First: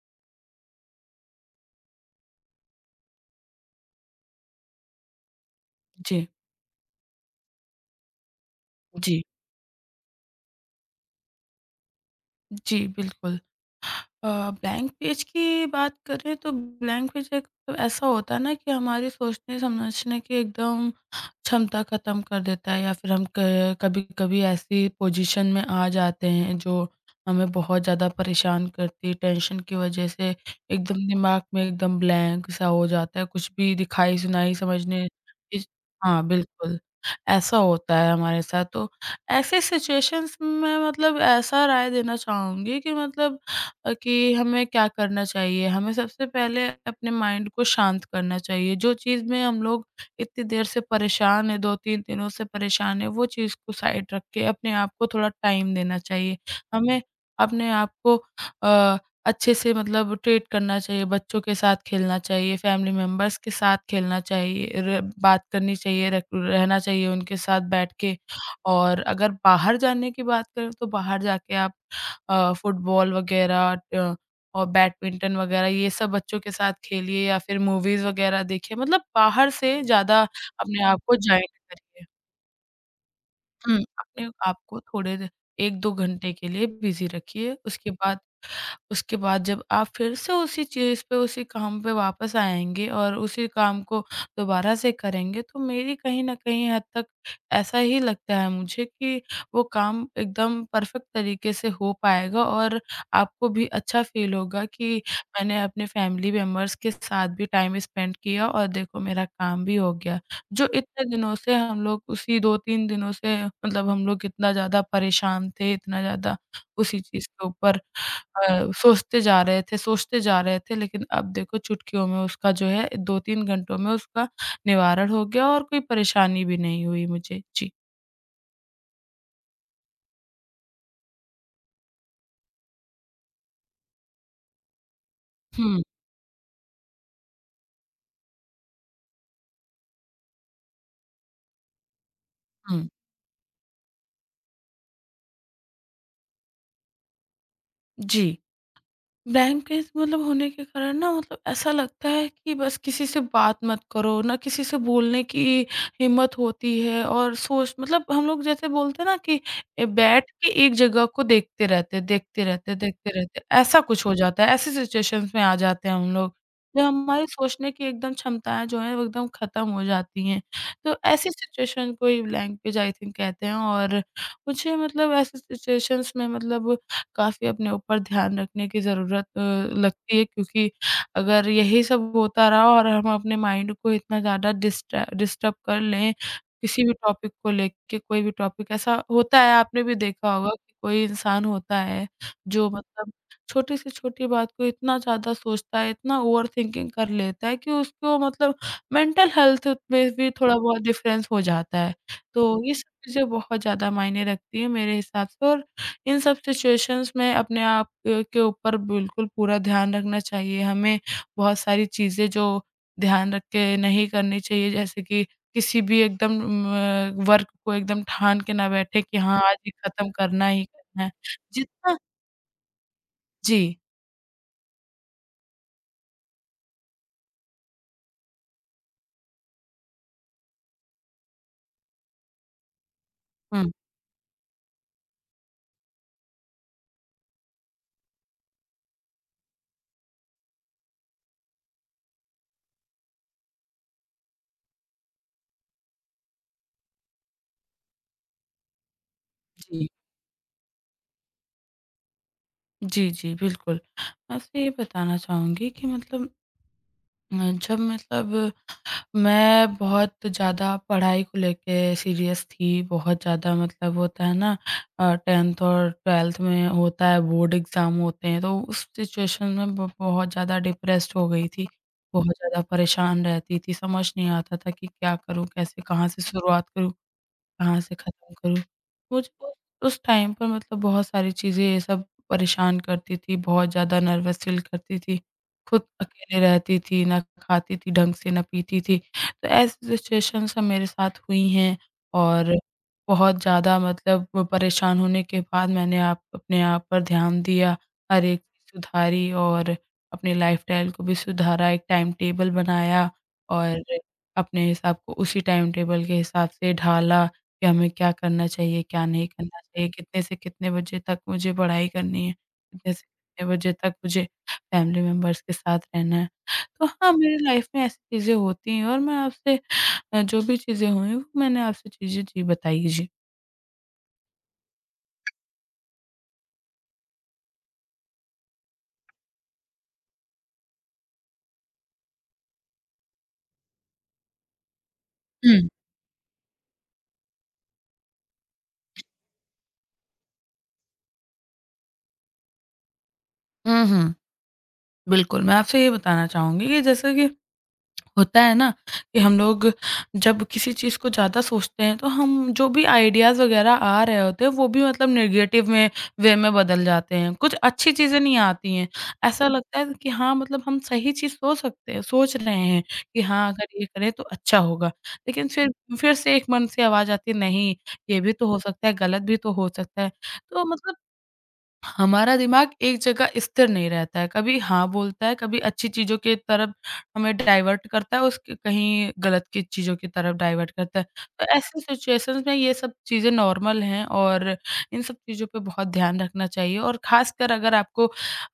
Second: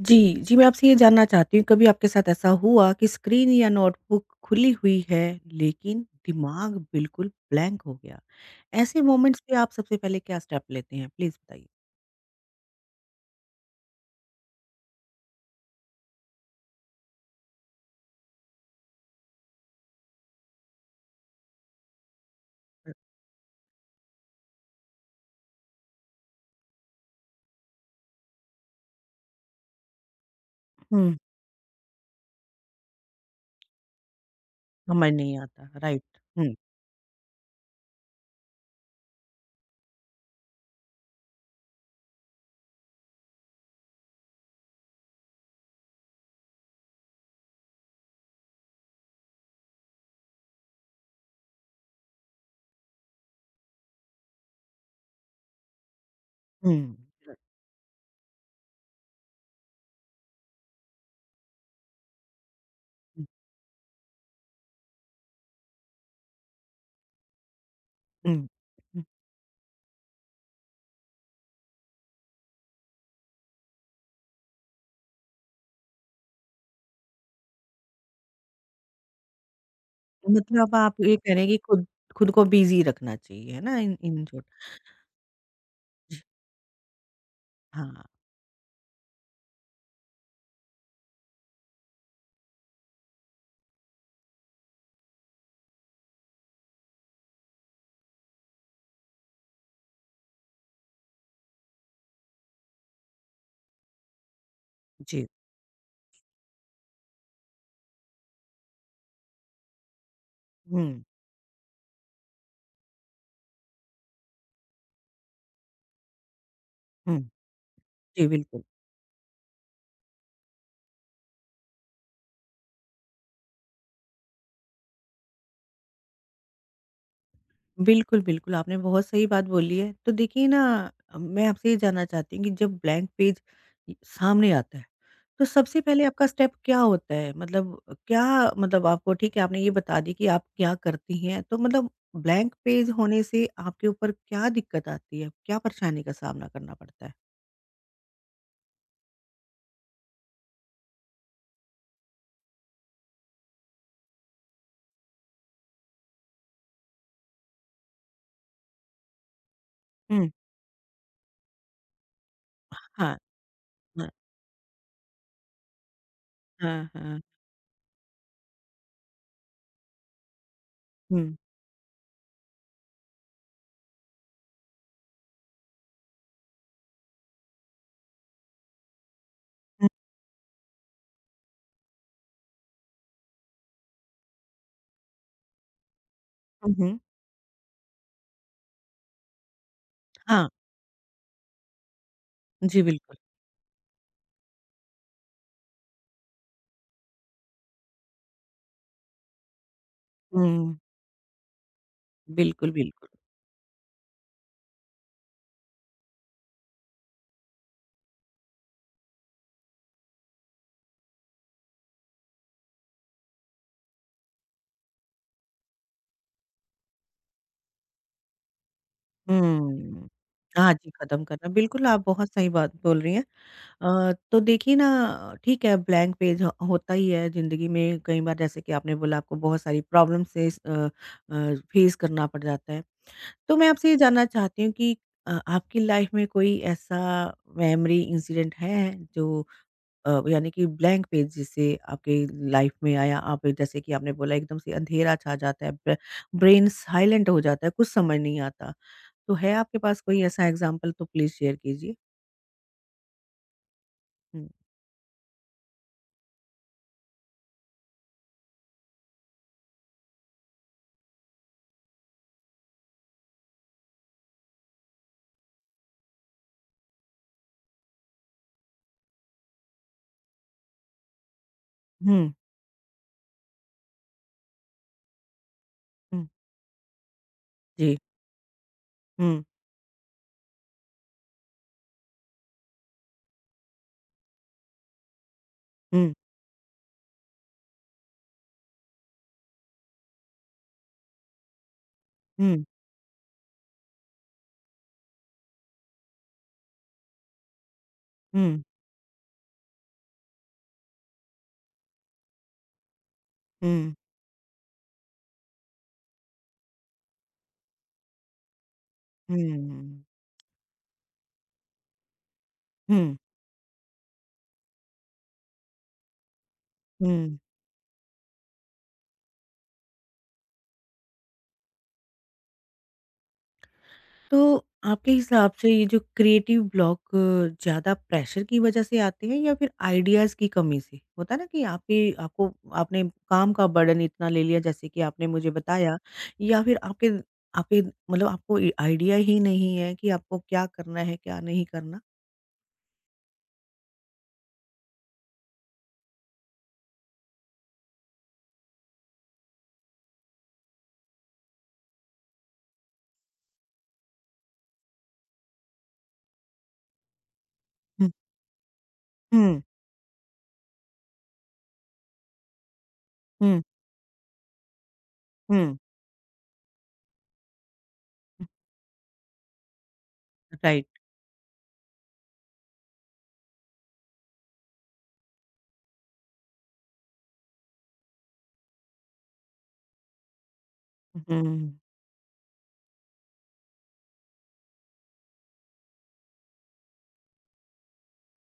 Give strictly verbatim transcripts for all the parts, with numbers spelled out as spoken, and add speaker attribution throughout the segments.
Speaker 1: जी, जी, मैं आपसे ये जानना चाहती हूँ, कभी आपके साथ ऐसा हुआ कि स्क्रीन या नोटबुक खुली हुई है, लेकिन
Speaker 2: जी,
Speaker 1: दिमाग बिल्कुल ब्लैंक हो गया? ऐसे
Speaker 2: जी,
Speaker 1: मोमेंट्स पे आप सबसे पहले क्या स्टेप लेते हैं? प्लीज़ बताइए।
Speaker 2: जी, बिल्कुल। अ, ब्लैंक पेज की बात करें तो ब्लैंक पेज एक तो ऐसा होता है ना कि हमारी सोचने समझने की एकदम क्षमता ख़त्म कर देता है या फिर हम क कभी-कभी ऐसी पोजीशन में आ जाते हैं जो हमें बहुत ज़्यादा परेशान करती है। टेंशन की वज़ह से एकदम
Speaker 1: हुँ।
Speaker 2: दिमाग में एकदम ब्लैंक सा हो जाता है, कुछ भी दिखाई-सुनाई समझने।
Speaker 1: समझ नहीं
Speaker 2: इस
Speaker 1: आता, राइट।
Speaker 2: हाँ,
Speaker 1: हुँ,
Speaker 2: बिल्कुल, ऐसा होता है हमारे साथ। तो ऐसे सिचुएशंस में मतलब ऐसा राय देना चाहूँगी कि मतलब अ, कि हमें क्या करना चाहिए? हमें सबसे पहले अपने माइंड को शांत करना चाहिए। जो चीज़ में हम लोग इतनी देर से परेशान हैं, दो तीन दिनों से परेशान हैं, वो चीज़ को साइड रख के अपने आप को थोड़ा टाइम देना चाहिए।
Speaker 1: हुँ,
Speaker 2: हमें अपने आप को अ, अच्छे से मतलब ट्रीट करना चाहिए, बच्चों के साथ खेलना चाहिए, फैमिली
Speaker 1: हुँ,
Speaker 2: मेंबर्स के साथ खेलना चाहिए, र बात करनी चाहिए, रख रहना चाहिए उनके साथ बैठ के।
Speaker 1: हुँ,
Speaker 2: और
Speaker 1: हुँ।
Speaker 2: अगर बाहर जाने की बात करें, तो बाहर जाके आप अ, फुटबॉल वगैरह अ, और बैडमिंटन वगैरह ये सब बच्चों के साथ खेलिए या फिर मूवीज़ वगैरह देखिए, मतलब बाहर से ज़्यादा
Speaker 1: मतलब
Speaker 2: अपने
Speaker 1: आप
Speaker 2: आप
Speaker 1: ये
Speaker 2: को
Speaker 1: कह
Speaker 2: जाया
Speaker 1: रहे हैं कि खुद
Speaker 2: करिए।
Speaker 1: खुद को बिज़ी रखना चाहिए, है ना?
Speaker 2: हुँ,
Speaker 1: इन इन
Speaker 2: अपने
Speaker 1: जो
Speaker 2: आप को थोड़े एक दो घंटे के लिए बिज़ी रखिए, उसके
Speaker 1: हाँ,
Speaker 2: बाद उसके बाद जब आप फिर से उसी चीज़ पे, उसी काम पे वापस आएँगे और उसी काम को दोबारा से करेंगे, तो मेरी कहीं न कहीं हद तक ऐसा ही लगता है मुझे कि वो काम एकदम परफ़ेक्ट तरीके से हो पाएगा और आपको भी अच्छा फ़ील होगा कि
Speaker 1: जी।
Speaker 2: मैंने अपने फ़ैमिली मेंबर्स के साथ भी टाइम स्पेंड किया और देखो मेरा काम भी हो गया। जो
Speaker 1: हुँ,
Speaker 2: इतने दिनों से हम लोग उसी दो तीन दिनों से मतलब हम लोग इतना ज़्यादा परेशान थे, इतना ज़्यादा उसी
Speaker 1: हुँ।
Speaker 2: चीज़ के ऊपर
Speaker 1: जी, बिल्कुल।
Speaker 2: अ, सोचते जा रहे थे, सोचते जा रहे थे लेकिन अब देखो चुटकियों में उसका जो है दो तीन घंटों में उसका निवारण हो गया और कोई परेशानी भी नहीं हुई मुझे। जी।
Speaker 1: बिल्कुल, बिल्कुल, आपने बहुत सही बात बोली है। तो देखिए ना, मैं आपसे ये जानना चाहती हूँ कि जब ब्लैंक पेज सामने आता है, तो सबसे
Speaker 2: हुँ,
Speaker 1: पहले आपका स्टेप क्या होता है? मतलब क्या मतलब आपको ठीक है, आपने ये बता दी कि आप क्या करती हैं, तो मतलब ब्लैंक
Speaker 2: हुँ।
Speaker 1: पेज होने से आपके ऊपर क्या दिक्कत आती है? क्या परेशानी का सामना करना पड़ता है?
Speaker 2: जी। ब्लैंक पेज मतलब होने के कारण ना मतलब ऐसा लगता है कि बस किसी से बात मत करो, ना किसी से बोलने की हिम्मत होती है और सोच मतलब हम लोग जैसे बोलते हैं ना कि ए,
Speaker 1: हुँ।
Speaker 2: बैठ के एक जगह को देखते रहते हैं, देखते रहते हैं,
Speaker 1: हाँ,
Speaker 2: देखते रहते हैं, ऐसा कुछ
Speaker 1: हाँ,
Speaker 2: हो जाता है। ऐसी सिचुएशंस में आ जाते हैं हम लोग, जब
Speaker 1: हाँ, हाँ।
Speaker 2: हमारी सोचने की एकदम क्षमताएँ जो हैं वो एकदम ख़त्म हो जाती हैं। तो
Speaker 1: हुँ।
Speaker 2: ऐसी सिचुएशन को ही ब्लैंक पेज आई थिंक कहते हैं और मुझे मतलब ऐसी सिचुएशंस में मतलब काफ़ी अपने ऊपर ध्यान रखने की ज़रूरत अ,
Speaker 1: हुँ,
Speaker 2: लगती है क्योंकि अगर यही सब होता रहा और हम अपने माइंड को इतना ज़्यादा डिस्ट्र डिस्टर्ब कर लें,
Speaker 1: हुँ,
Speaker 2: किसी भी
Speaker 1: हुँ।
Speaker 2: टॉपिक को लेके कोई भी टॉपिक ऐसा होता है आपने भी देखा
Speaker 1: हाँ,
Speaker 2: होगा कि कोई इंसान होता है जो
Speaker 1: जी
Speaker 2: मतलब
Speaker 1: बिल्कुल।
Speaker 2: छोटी से छोटी बात को इतना ज़्यादा सोचता है, इतना ओवरथिंकिंग कर लेता है कि उसको मतलब मेंटल हेल्थ में भी थोड़ा
Speaker 1: हुँ।
Speaker 2: बहुत डिफ़रेंस हो जाता है। तो
Speaker 1: बिल्कुल,
Speaker 2: ये सब
Speaker 1: बिल्कुल।
Speaker 2: चीज़ें बहुत ज़्यादा मायने रखती हैं मेरे हिसाब से और इन सब सिचुएशंस में अपने आप क के ऊपर बिल्कुल पूरा ध्यान रखना चाहिए। हमें बहुत सारी चीज़ें जो ध्यान रख के नहीं करनी चाहिए, जैसे कि किसी भी एकदम म वर्क को एकदम ठान के ना बैठे कि हाँ, आज ये
Speaker 1: हुँ।
Speaker 2: खत्म करना ही
Speaker 1: हाँ जी,
Speaker 2: करना है।
Speaker 1: ख़त्म करना। बिल्कुल,
Speaker 2: जितना
Speaker 1: आप बहुत सही बात बोल रही हैं।
Speaker 2: जी।
Speaker 1: अ, तो देखिए ना ठीक है ब्लैंक पेज ह होता ही है ज़िंदगी में कई बार जैसे कि आपने बोला आपको बहुत सारी प्रॉब्लम से स अ अ, फेस करना पड़ जाता है। तो मैं
Speaker 2: हुँ,
Speaker 1: आपसे ये जानना चाहती हूँ कि अ, आपकी लाइफ़ में कोई ऐसा मेमोरी इंसिडेंट है जो अ, यानी कि ब्लैंक पेज जिससे आपकी लाइफ़ में आया? आप जैसे कि आपने बोला एकदम से अँधेरा छा जाता है, ब्र ब्रेन साइलेंट हो जाता है, कुछ समझ नहीं आता। तो है आपके
Speaker 2: जी।
Speaker 1: पास कोई ऐसा एग्ज़ाम्पल तो प्लीज़ शेयर कीजिए?
Speaker 2: जी, जी, बिल्कुल। मैं
Speaker 1: हुँ,
Speaker 2: आपसे ये बताना चाहूँगी कि मतलब अ, जब मतलब मैं बहुत ज़्यादा पढ़ाई को लेके सीरियस थी, बहुत ज़्यादा मतलब होता है ना अ, दसवीं और बारहवीं में होता है बोर्ड एग्ज़ाम होते हैं, तो उस सिचुएशन में ब बहुत ज़्यादा डिप्रेस्ड हो गई थी।
Speaker 1: हुँ,
Speaker 2: बहुत ज़्यादा परेशान रहती थी, समझ नहीं आता था कि क्या करूँ, कैसे, कहाँ से
Speaker 1: हुँ।
Speaker 2: शुरुआत करूँ? कहाँ से
Speaker 1: जी।
Speaker 2: ख़त्म करूँ? मुझे
Speaker 1: हुँ,
Speaker 2: उस उस टाइम पर मतलब बहुत सारी चीज़ें ये सब परेशान करती थी, बहुत ज़्यादा नर्वस फ़ील करती थी। खुद
Speaker 1: हुँ,
Speaker 2: अकेले रहती थी, ना खाती थी ढंग से, ना पीती थी। तो ऐसी सिचुएशंस सब मेरे साथ हुई हैं और
Speaker 1: हुँ,
Speaker 2: बहुत ज़्यादा मतलब वो परेशान होने के बाद मैंने आप अपने आप पर ध्यान दिया, हर एक
Speaker 1: हुँ,
Speaker 2: चीज़ सुधारी और अपने लाइफ़स्टाइल को भी सुधारा, एक टाइम टेबल बनाया और
Speaker 1: हुँ,
Speaker 2: अपने हिसाब को उसी टाइम टेबल के हिसाब से ढाला। कि हमें क्या करना चाहिए, क्या नहीं करना चाहिए,
Speaker 1: हुँ,
Speaker 2: कितने से कितने बजे तक मुझे पढ़ाई करनी है, कितने से
Speaker 1: हुँ,
Speaker 2: कितने बजे तक मुझे फैमिली मेंबर्स के साथ रहना है। तो
Speaker 1: हुँ।
Speaker 2: हाँ, मेरी लाइफ में ऐसी चीज़ें होती हैं और मैं आपसे अ, जो भी चीज़ें हुई वो मैंने आपसे चीज़ें जी बताई। जी।
Speaker 1: तो आपके हिसाब से ये जो क्रिएटिव ब्लॉक ज़्यादा प्रेशर की वज़ह से आते हैं या फिर आइडियाज़ की कमी से? होता है ना कि आपकी आपको आपने काम का बर्डन इतना ले लिया जैसे कि आपने मुझे
Speaker 2: हुँ।
Speaker 1: बताया या फिर आपके आपके मतलब आपको ए आइडिया ही नहीं है कि आपको क्या करना है, क्या नहीं करना?
Speaker 2: हुँ, हुँ। बिल्कुल, मैं आपसे ये बताना चाहूँगी कि जैसे कि होता है ना कि हम लोग जब किसी चीज़ को ज़्यादा सोचते हैं तो हम जो भी आइडियाज़ वगैरह आ रहे होते हैं वो भी मतलब नेगेटिव में वे में बदल जाते हैं। कुछ अच्छी
Speaker 1: हुँ,
Speaker 2: चीज़ें नहीं आती हैं। ऐसा
Speaker 1: हुँ,
Speaker 2: लगता है कि हाँ, मतलब हम सही चीज़ सोच सकते हैं सोच रहे हैं कि हाँ,
Speaker 1: हुँ,
Speaker 2: अगर ये करें तो अच्छा होगा। लेकिन फिर
Speaker 1: हुँ।
Speaker 2: फिर से एक मन से आवाज़ आती है नहीं, ये भी तो हो सकता है, गलत भी तो हो सकता है। तो
Speaker 1: राइट।
Speaker 2: मतलब हमारा दिमाग एक जगह स्थिर नहीं रहता है, कभी हाँ बोलता है, कभी अच्छी चीज़ों की तरफ हमें डाइवर्ट करता है, उसके कहीं गलत की चीज़ों की तरफ डाइवर्ट करता है।
Speaker 1: हुँ।
Speaker 2: तो ऐसी सिचुएशंस में ये सब चीज़ें नॉर्मल हैं और इन सब चीज़ों पे बहुत ध्यान रखना चाहिए और ख़ासकर अगर आपको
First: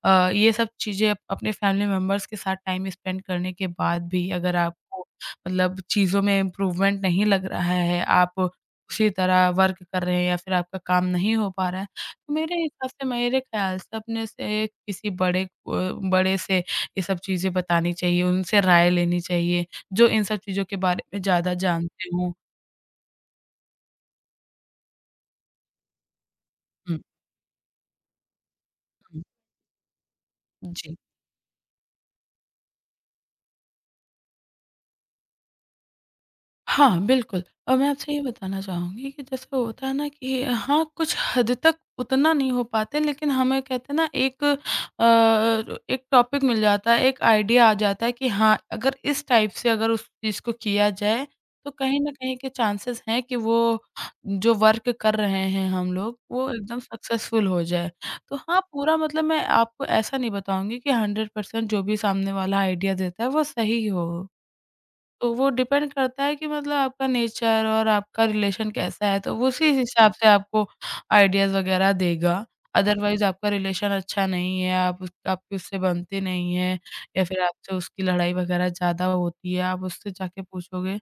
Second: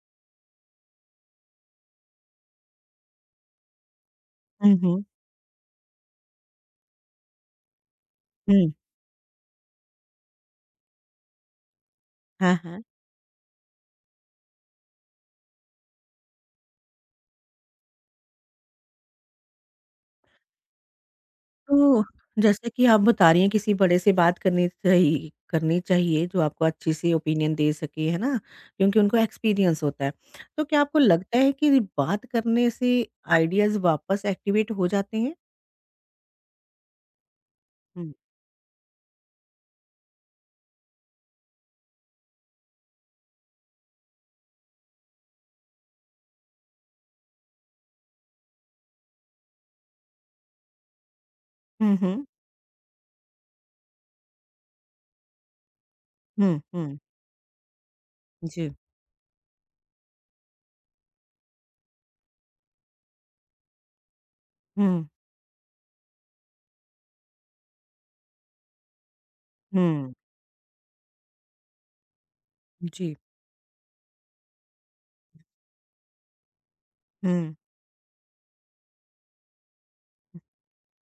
Speaker 2: अ, ये सब चीज़ें अप- अपने फैमिली मेंबर्स के साथ टाइम स्पेंड करने के बाद भी अगर
Speaker 1: हुँ, हुँ।
Speaker 2: आपको मतलब चीज़ों में इम्प्रूवमेंट नहीं लग रहा है, आप
Speaker 1: हुँ।
Speaker 2: उसी तरह वर्क कर रहे हैं या फिर आपका काम नहीं हो पा रहा है,
Speaker 1: हाँ,
Speaker 2: मेरे
Speaker 1: हाँ।
Speaker 2: हिसाब से मेरे ख़्याल से अपने से किसी बड़े अ, बड़े से ये सब चीज़ें बतानी चाहिए, उनसे राय लेनी चाहिए, जो इन सब चीज़ों के बारे में ज़्यादा
Speaker 1: तो
Speaker 2: जानते हों।
Speaker 1: जैसे कि आप बता रही हैं किसी बड़े से बात करनी चाहिए करनी चाहिए जो आपको अच्छी
Speaker 2: हुँ,
Speaker 1: सी ओपिनियन दे सके, है ना? क्योंकि उनको
Speaker 2: हुँ।
Speaker 1: एक्सपीरियंस होता है। तो क्या
Speaker 2: जी।
Speaker 1: आपको लगता है कि बात करने से आइडियाज़ वापस एक्टिवेट हो जाते हैं?
Speaker 2: हाँ, बिल्कुल। और मैं
Speaker 1: हुँ।
Speaker 2: आपसे ये बताना चाहूँगी कि जैसे होता है ना कि हाँ, कुछ हद तक उतना नहीं हो पाते लेकिन हमें कहते हैं ना एक अ, एक टॉपिक मिल जाता है, एक आइडिया आ जाता है कि हाँ, अगर इस टाइप से अगर उस चीज़ को किया जाए, तो
Speaker 1: हुँ,
Speaker 2: कहीं न
Speaker 1: हुँ।
Speaker 2: कहीं के चांसेस हैं कि वो जो वर्क कर रहे हैं हम लोग, वो
Speaker 1: हुँ,
Speaker 2: एकदम
Speaker 1: हुँ।
Speaker 2: सक्सेसफुल हो जाए। तो हाँ,
Speaker 1: जी।
Speaker 2: पूरा मतलब मैं आपको ऐसा नहीं बताऊँगी कि हंड्रेड परसेंट जो भी सामने वाला आइडिया देता है, वो सही हो।
Speaker 1: हुँ,
Speaker 2: तो वो डिपेंड करता है कि मतलब आपका नेचर और आपका रिलेशन कैसा है, तो वो उसी
Speaker 1: हुँ।
Speaker 2: हिसाब से आपको आइडियाज़ वगैरह देगा।
Speaker 1: जी।
Speaker 2: अदरवाइज़ आपका रिलेशन अच्छा नहीं है, आप उस आपकी उससे बनती नहीं है या फिर
Speaker 1: हुँ,
Speaker 2: आपसे उसकी लड़ाई वगैरह ज़्यादा होती है, आप उससे जाके पूछोगे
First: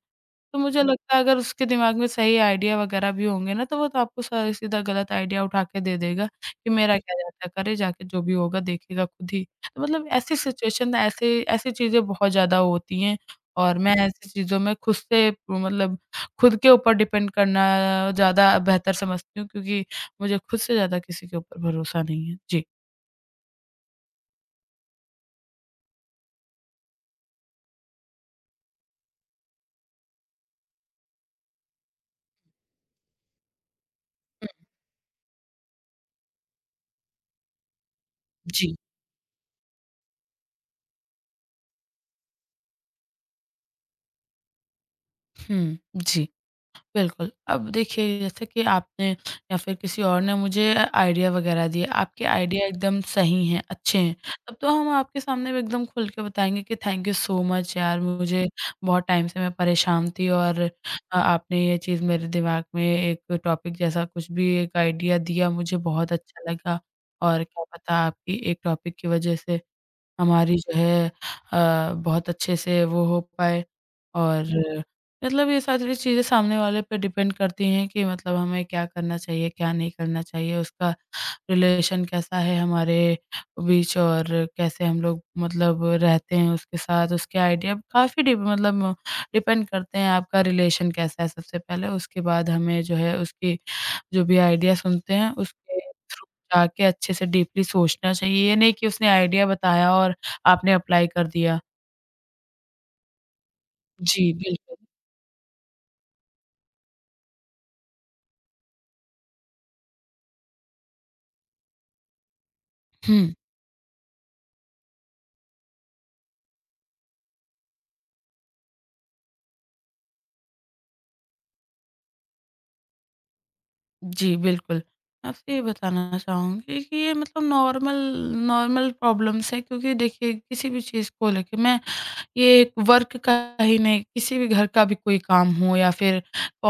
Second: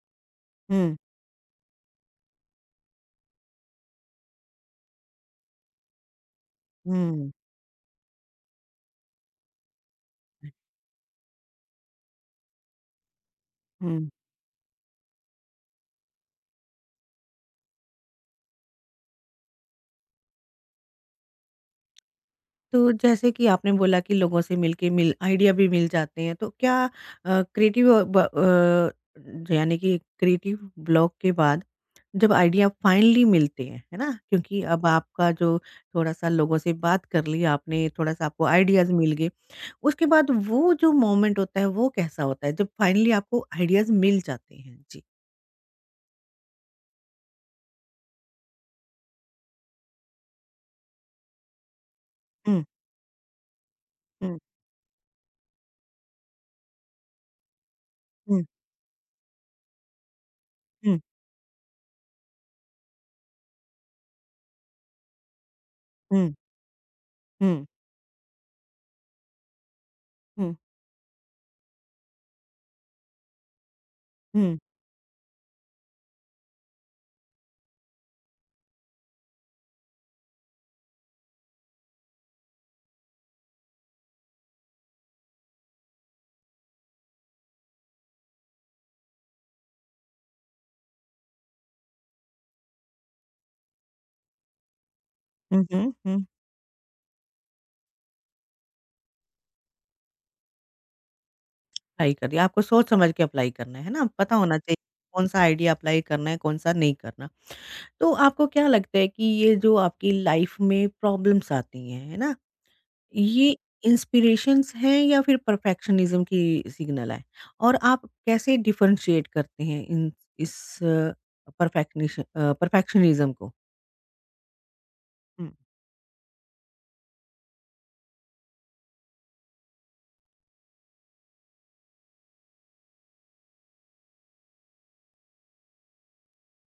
Speaker 2: तो मुझे
Speaker 1: हुँ,
Speaker 2: लगता है अगर उसके दिमाग में सही आइडिया वगैरह भी होंगे ना, तो वो तो आपको स सीधा गलत आइडिया उठा के दे देगा कि
Speaker 1: हुँ,
Speaker 2: मेरा क्या
Speaker 1: हुँ।
Speaker 2: जाता है, करे जाके जो भी होगा देखेगा खुद ही। तो मतलब ऐसी सिचुएशन ऐसे ऐसी चीज़ें बहुत ज़्यादा होती हैं और मैं
Speaker 1: हुँ।
Speaker 2: ऐसी चीज़ों में खुद से मतलब खुद के ऊपर डिपेंड करना ज़्यादा बेहतर समझती हूँ क्योंकि मुझे खुद से ज़्यादा किसी के ऊपर भरोसा नहीं है। जी।
Speaker 1: तो जैसे कि आपने बोला कि लोगों से मिलके मिल आइडिया भी मिल जाते हैं, तो क्या अ, क्रिएटिव अ, ब अ, यानी कि क्रिएटिव ब्लॉक के बाद जब आइडिया फाइनली मिलते हैं, है ना?
Speaker 2: हुँ,
Speaker 1: क्योंकि अब आपका जो थोड़ा-सा लोगों से बात कर ली आपने, थोड़ा-सा आपको
Speaker 2: जी।
Speaker 1: आइडियाज़ मिल गए, उसके बाद वो जो मोमेंट होता है, वो कैसा होता है जब फाइनली आपको आइडियाज़ मिल जाते हैं? जी।
Speaker 2: हुँ, जी। बिल्कुल। अब देखिए जैसे कि आपने या फिर किसी और ने मुझे आइडिया वग़ैरह दिए, आपके
Speaker 1: हुँ,
Speaker 2: आइडिया एकदम सही हैं, अच्छे हैं,
Speaker 1: हुँ,
Speaker 2: तब तो हम आपके सामने भी एकदम खुल के बताएँगे कि थैंक यू सो मच यार
Speaker 1: हुँ,
Speaker 2: मुझे बहुत टाइम से मैं परेशान थी और अ,
Speaker 1: हुँ,
Speaker 2: आपने ये चीज़ मेरे दिमाग में एक टॉपिक जैसा कुछ भी एक आइडिया दिया मुझे बहुत
Speaker 1: हुँ,
Speaker 2: अच्छा लगा। और क्या
Speaker 1: हुँ,
Speaker 2: पता आपकी एक टॉपिक की वज़ह से
Speaker 1: हुँ,
Speaker 2: हमारी जो है अ, बहुत अच्छे से वो हो पाए और
Speaker 1: हुँ,
Speaker 2: मतलब ये सारी चीज़ें सामने वाले पे डिपेंड करती हैं कि मतलब हमें क्या करना चाहिए, क्या नहीं करना चाहिए, उसका रिलेशन कैसा है हमारे बीच और कैसे हम लोग मतलब रहते हैं उसके साथ, उसके आइडिया काफ़ी डि मतलब डिपेंड करते हैं आपका रिलेशन कैसा है सबसे पहले, उसके बाद हमें जो है उसकी जो भी आइडिया सुनते हैं
Speaker 1: हुँ,
Speaker 2: उसके
Speaker 1: हुँ, हुँ।
Speaker 2: थ्रू जाके अच्छे से डीपली सोचना चाहिए। ये नहीं कि उसने आइडिया बताया और आपने अप्लाई कर दिया।
Speaker 1: अप्लाई कर दिया, आपको सोच समझ के अप्लाई करना है, है ना?
Speaker 2: जी,
Speaker 1: पता होना चाहिए
Speaker 2: बिल्कुल।
Speaker 1: कौन-सा आइडिया अप्लाई करना है, कौन-सा नहीं करना। तो आपको क्या लगता है कि ये जो आपकी लाइफ में प्रॉब्लम्स आती हैं, है ना?
Speaker 2: हुँ।
Speaker 1: ये इंस्पिरेशंस हैं या फिर परफेक्शनिज़्म की सिग्नल है? और आप कैसे डिफरेंशिएट करते हैं इन इस परफेक्निश अ, परफेक्शनिज़्म को?
Speaker 2: जी, बिल्कुल।
Speaker 1: हुँ।
Speaker 2: आपसे ये बताना चाहूँगी कि ये मतलब नॉर्मल नॉर्मल प्रॉब्लम्स हैं क्योंकि देखिए किसी भी चीज़ को लेके मैं ये वर्क का ही नहीं किसी भी घर का भी कोई काम हो या फिर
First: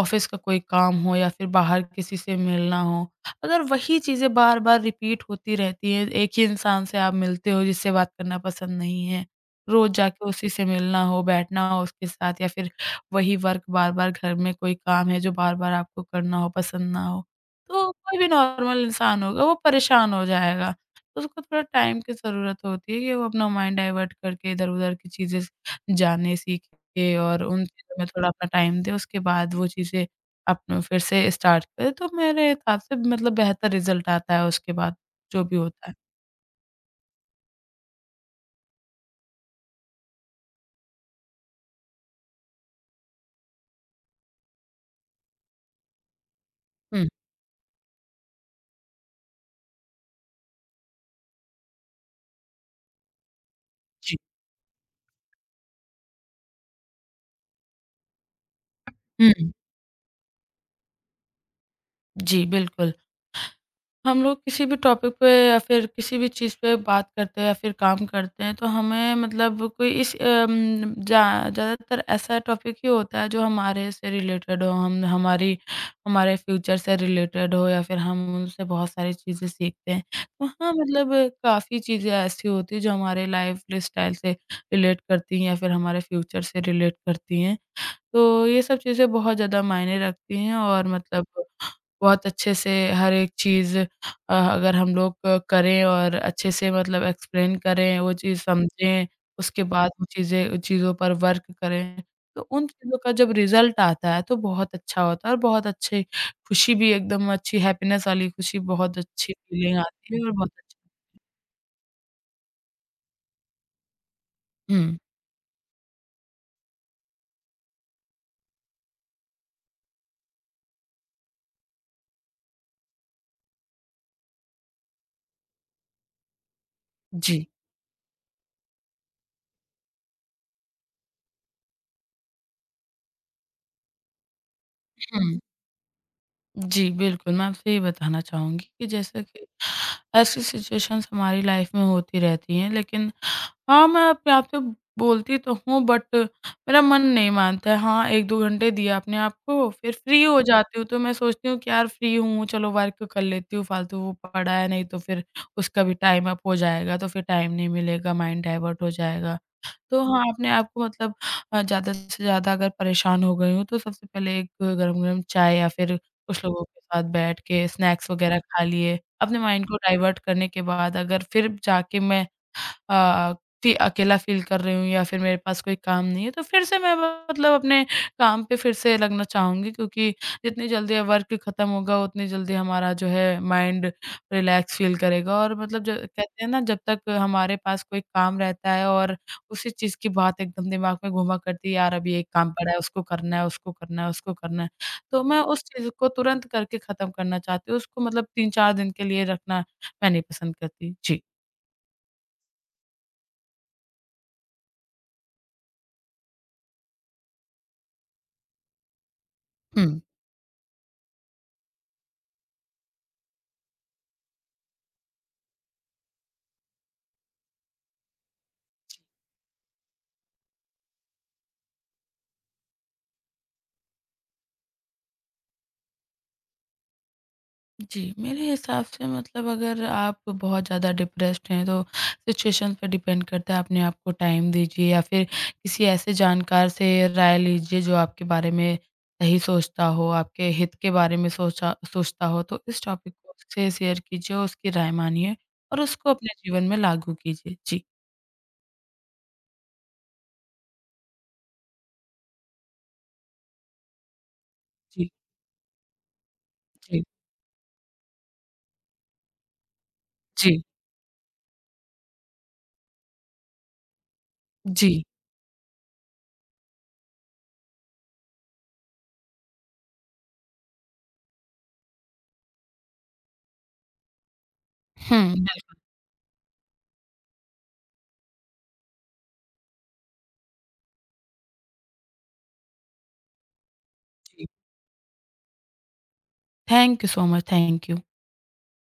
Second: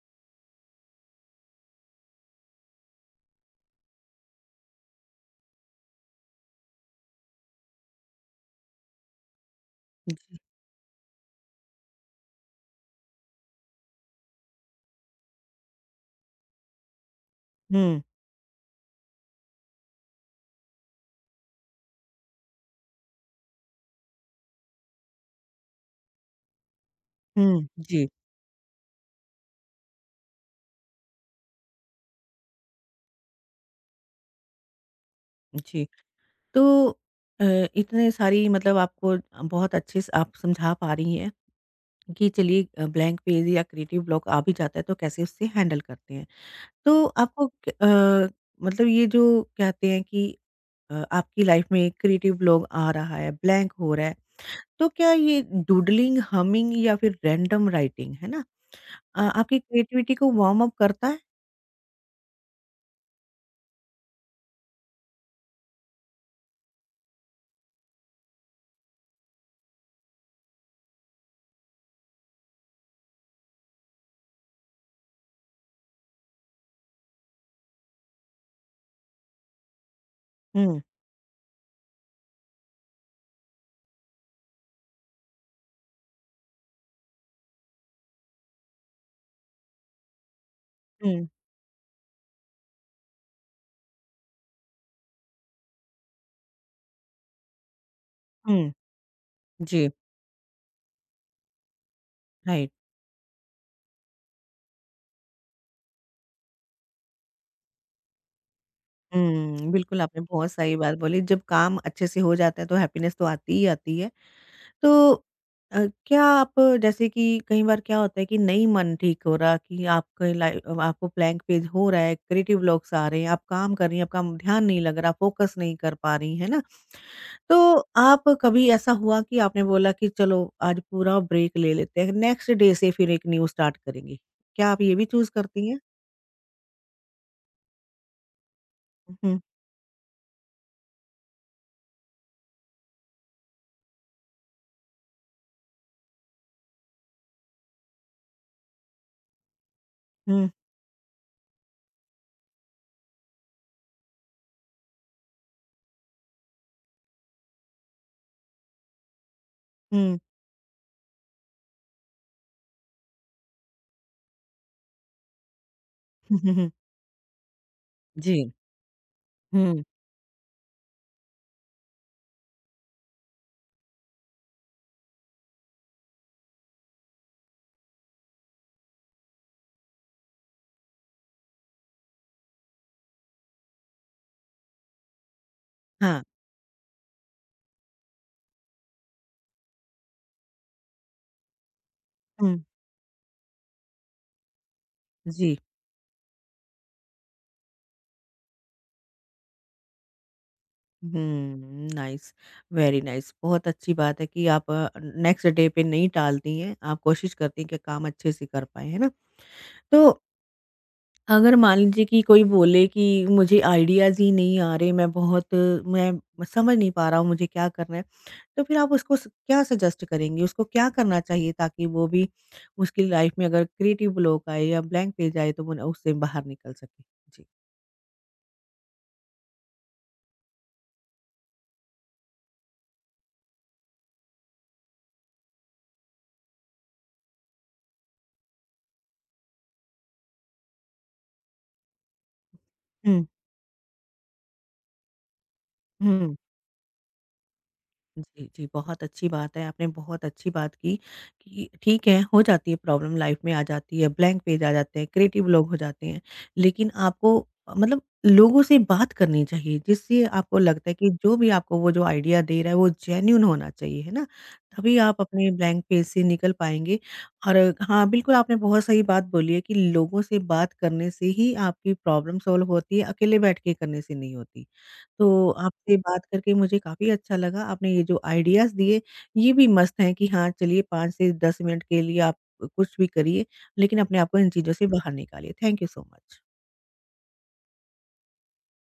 Speaker 2: ऑफिस का कोई काम हो या फिर बाहर किसी से मिलना हो, अगर वही चीज़ें बार-बार रिपीट होती रहती हैं, एक ही इंसान से आप मिलते हो जिससे बात करना पसंद नहीं है, रोज़ जाके उसी से मिलना हो, बैठना हो उसके साथ या फिर वही वर्क बार-बार घर में कोई काम है जो बार-बार आपको करना हो, पसंद ना हो, तो
Speaker 1: हुँ,
Speaker 2: कोई भी नॉर्मल इंसान होगा वो परेशान हो जाएगा। तो उसको थोड़ा टाइम की ज़रूरत होती है कि वो अपना माइंड डाइवर्ट करके इधर-उधर की चीज़ें जाने, सीखे और उन
Speaker 1: हुँ,
Speaker 2: चीज़ों में
Speaker 1: जी,
Speaker 2: थोड़ा अपना टाइम दें, उसके बाद वो चीज़ें अपना फिर से स्टार्ट करें, तो मेरे हिसाब से मतलब बेहतर रिज़ल्ट आता है उसके बाद, जो भी
Speaker 1: जी।
Speaker 2: होता है।
Speaker 1: तो अ, इतने सारी मतलब आपको बहुत अच्छे से आप समझा पा रही हैं। कि चलिए अ, ब्लैंक पेज या क्रिएटिव ब्लॉक आ भी जाता है तो कैसे उससे हैंडल करते हैं। तो
Speaker 2: हुँ,
Speaker 1: आपको क अ, मतलब ये जो कहते हैं कि अ, आपकी लाइफ में क्रिएटिव ब्लॉक आ रहा है, ब्लैंक हो रहा है,
Speaker 2: जी।
Speaker 1: तो क्या ये डूडलिंग, हमिंग या फिर रैंडम राइटिंग, है ना? अ,
Speaker 2: हुँ,
Speaker 1: आपकी क्रिएटिविटी को वार्म अप करता है?
Speaker 2: जी, बिल्कुल। हम लोग किसी भी टॉपिक पे या फिर किसी भी चीज़ पे बात करते हैं या फिर काम करते हैं, तो हमें मतलब कोई इस अम, जा ज़्यादातर ऐसा टॉपिक ही होता है जो हमारे से रिलेटेड हो, हम हमारी हमारे फ्यूचर से रिलेटेड हो, या फिर हम उनसे बहुत सारी चीज़ें सीखते हैं। तो हाँ,
Speaker 1: हुँ,
Speaker 2: मतलब काफ़ी चीज़ें ऐसी होती है जो हमारे लाइफ स्टाइल से रिलेट करती हैं या फिर हमारे फ्यूचर से रिलेट करती हैं। तो ये सब चीज़ें बहुत ज़्यादा मायने रखती हैं, और
Speaker 1: हुँ,
Speaker 2: मतलब बहुत अच्छे से हर एक चीज़ अ, अगर हम लोग अ, करें और अच्छे से मतलब एक्सप्लेन करें, वो चीज़
Speaker 1: हुँ।
Speaker 2: समझें, उसके
Speaker 1: जी,
Speaker 2: बाद वो चीज़ें चीज़ों पर वर्क करें। तो उन
Speaker 1: राइट।
Speaker 2: चीज़ों का जब रिज़ल्ट आता है तो बहुत अच्छा होता है, और बहुत अच्छी खुशी भी, एकदम अच्छी हैप्पीनेस वाली खुशी, बहुत अच्छी
Speaker 1: हुँ,
Speaker 2: फीलिंग
Speaker 1: बिल्कुल
Speaker 2: आती
Speaker 1: आपने
Speaker 2: है, और
Speaker 1: बहुत
Speaker 2: बहुत
Speaker 1: सही
Speaker 2: अच्छी।
Speaker 1: बात बोली। जब काम अच्छे से हो जाता है तो हैप्पीनेस तो आती ही आती है।
Speaker 2: हुँ,
Speaker 1: तो अ, क्या आप अ, जैसे कि कई बार क्या होता है कि नहीं मन ठीक हो रहा कि आपके लाइफ आपको ब्लैंक पेज हो रहा है, क्रिएटिव ब्लॉक्स आ रहे हैं, आप काम कर रही हैं, आपका ध्यान नहीं लग रहा, फोकस नहीं कर पा रही, है ना?
Speaker 2: जी।
Speaker 1: तो आप कभी ऐसा हुआ कि आपने बोला कि चलो आज पूरा ब्रेक ले लेते हैं, नेक्स्ट डे से फिर एक न्यू स्टार्ट करेंगे। क्या आप ये भी चूज़
Speaker 2: हुँ,
Speaker 1: करती हैं?
Speaker 2: जी, बिल्कुल, मैं आपसे ये बताना चाहूँगी कि
Speaker 1: हुँ,
Speaker 2: जैसे
Speaker 1: हुँ,
Speaker 2: कि ऐसी सिचुएशंस हमारी लाइफ़ में होती रहती हैं, लेकिन हाँ, मैं अपने आप से बोलती तो हूँ, बट मेरा मन नहीं मानता है। हाँ, एक दो घंटे दिए अपने आप को, फिर फ्री हो
Speaker 1: हुँ,
Speaker 2: जाती हूँ तो मैं सोचती हूँ कि यार फ्री हूँ, चलो वर्क कर लेती हूँ, फालतू वो पड़ा है, नहीं तो फिर उसका भी टाइम अप हो जाएगा, तो फिर टाइम नहीं मिलेगा, माइंड डाइवर्ट हो जाएगा। तो
Speaker 1: हुँ,
Speaker 2: हाँ, अपने आप को मतलब अ, ज़्यादा से ज़्यादा अगर परेशान हो गई हूँ, तो सबसे पहले एक गरम-गरम चाय या फिर
Speaker 1: हुँ,
Speaker 2: कुछ
Speaker 1: हुँ,
Speaker 2: लोगों
Speaker 1: हुँ।
Speaker 2: के साथ बैठ के स्नैक्स
Speaker 1: जी,
Speaker 2: वगैरह खा लिए। अपने माइंड को
Speaker 1: हुँ,
Speaker 2: डाइवर्ट करने के बाद अगर फिर जाके मैं अ, फी अकेला फ़ील कर रही हूँ या फिर मेरे पास कोई काम नहीं है, तो फिर से मैं मतलब अपने काम पे फिर से लगना चाहूँगी, क्योंकि जितनी जल्दी वर्क खत्म होगा, उतनी जल्दी हमारा जो है माइंड रिलैक्स फ़ील करेगा। और मतलब जो
Speaker 1: हाँ,
Speaker 2: कहते हैं ना, जब तक हमारे पास कोई काम रहता है और उसी चीज़ की बात एकदम दिमाग में घूमा करती है, यार अभी एक
Speaker 1: हुँ,
Speaker 2: काम पड़ा है, उसको करना है, उसको करना है, उसको करना है। तो मैं
Speaker 1: जी।
Speaker 2: उस चीज़ को तुरंत करके खत्म करना चाहती हूँ, उसको मतलब तीन चार दिन के लिए रखना मैं नहीं पसंद करती। जी।
Speaker 1: हुँ, नाइस, वेरी नाइस। बहुत अच्छी बात है कि आप अ, नेक्स्ट डे पे नहीं टालती हैं, आप कोशिश करती हैं कि काम अच्छे से कर पाएँ, है ना?
Speaker 2: हुँ।
Speaker 1: तो अगर मान लीजिए कि कोई बोले कि मुझे आइडियाज़ ही नहीं आ रहे, मैं बहुत मैं समझ नहीं पा रहा हूँ मुझे क्या करना है, तो फिर आप उसको स क्या सजेस्ट करेंगी? उसको क्या करना चाहिए ताकि वो भी उसकी लाइफ़ में अगर क्रिएटिव ब्लॉक आए या ब्लैंक पेज आए तो वो ना उससे बाहर निकल सके? जी।
Speaker 2: जी, मेरे हिसाब से मतलब अगर आप बहुत ज़्यादा डिप्रेस्ड हैं तो सिचुएशन पे डिपेंड करता है, अपने आप को टाइम दीजिए या फिर किसी ऐसे जानकार से राय लीजिए जो आपके बारे में सही सोचता हो, आपके हित के बारे में सोचा सोचता हो, तो इस टॉपिक
Speaker 1: हुँ,
Speaker 2: को उससे शेयर कीजिए, उसकी राय मानिए और उसको
Speaker 1: हुँ।
Speaker 2: अपने जीवन में लागू कीजिए। जी,
Speaker 1: जी, जी, बहुत अच्छी बात है। आपने बहुत अच्छी बात की कि ठीक है, हो जाती है प्रॉब्लम लाइफ में आ जाती है, ब्लैंक पेज आ जाते हैं,
Speaker 2: जी,
Speaker 1: क्रिएटिव लोग हो जाते हैं। लेकिन
Speaker 2: जी,
Speaker 1: आपको अ, मतलब लोगों से बात करनी चाहिए, जिससे आपको
Speaker 2: जी,
Speaker 1: लगता है कि जो भी आपको वो जो आइडिया दे रहा है, वो जेन्युइन होना चाहिए, है ना? तभी
Speaker 2: जी।
Speaker 1: आप अपने ब्लैंक पेज से निकल पाएँगे। और अ, हाँ, बिल्कुल आपने बहुत सही बात बोली है कि लोगों से बात करने से ही आपकी प्रॉब्लम सॉल्व होती है, अकेले बैठ के करने से नहीं होती।
Speaker 2: हुँ,
Speaker 1: तो
Speaker 2: बिल्कुल,
Speaker 1: आपसे बात करके मुझे काफ़ी अच्छा लगा। आपने ये जो आइडियाज़ दिए, ये भी मस्त हैं कि हाँ, चलिए पाँच से दस मिनट के लिए आप कुछ भी करिए, लेकिन अपने आप को
Speaker 2: जी।
Speaker 1: इन चीज़ों से बाहर निकालिए। Thank you so much.
Speaker 2: Thank you so much, thank you.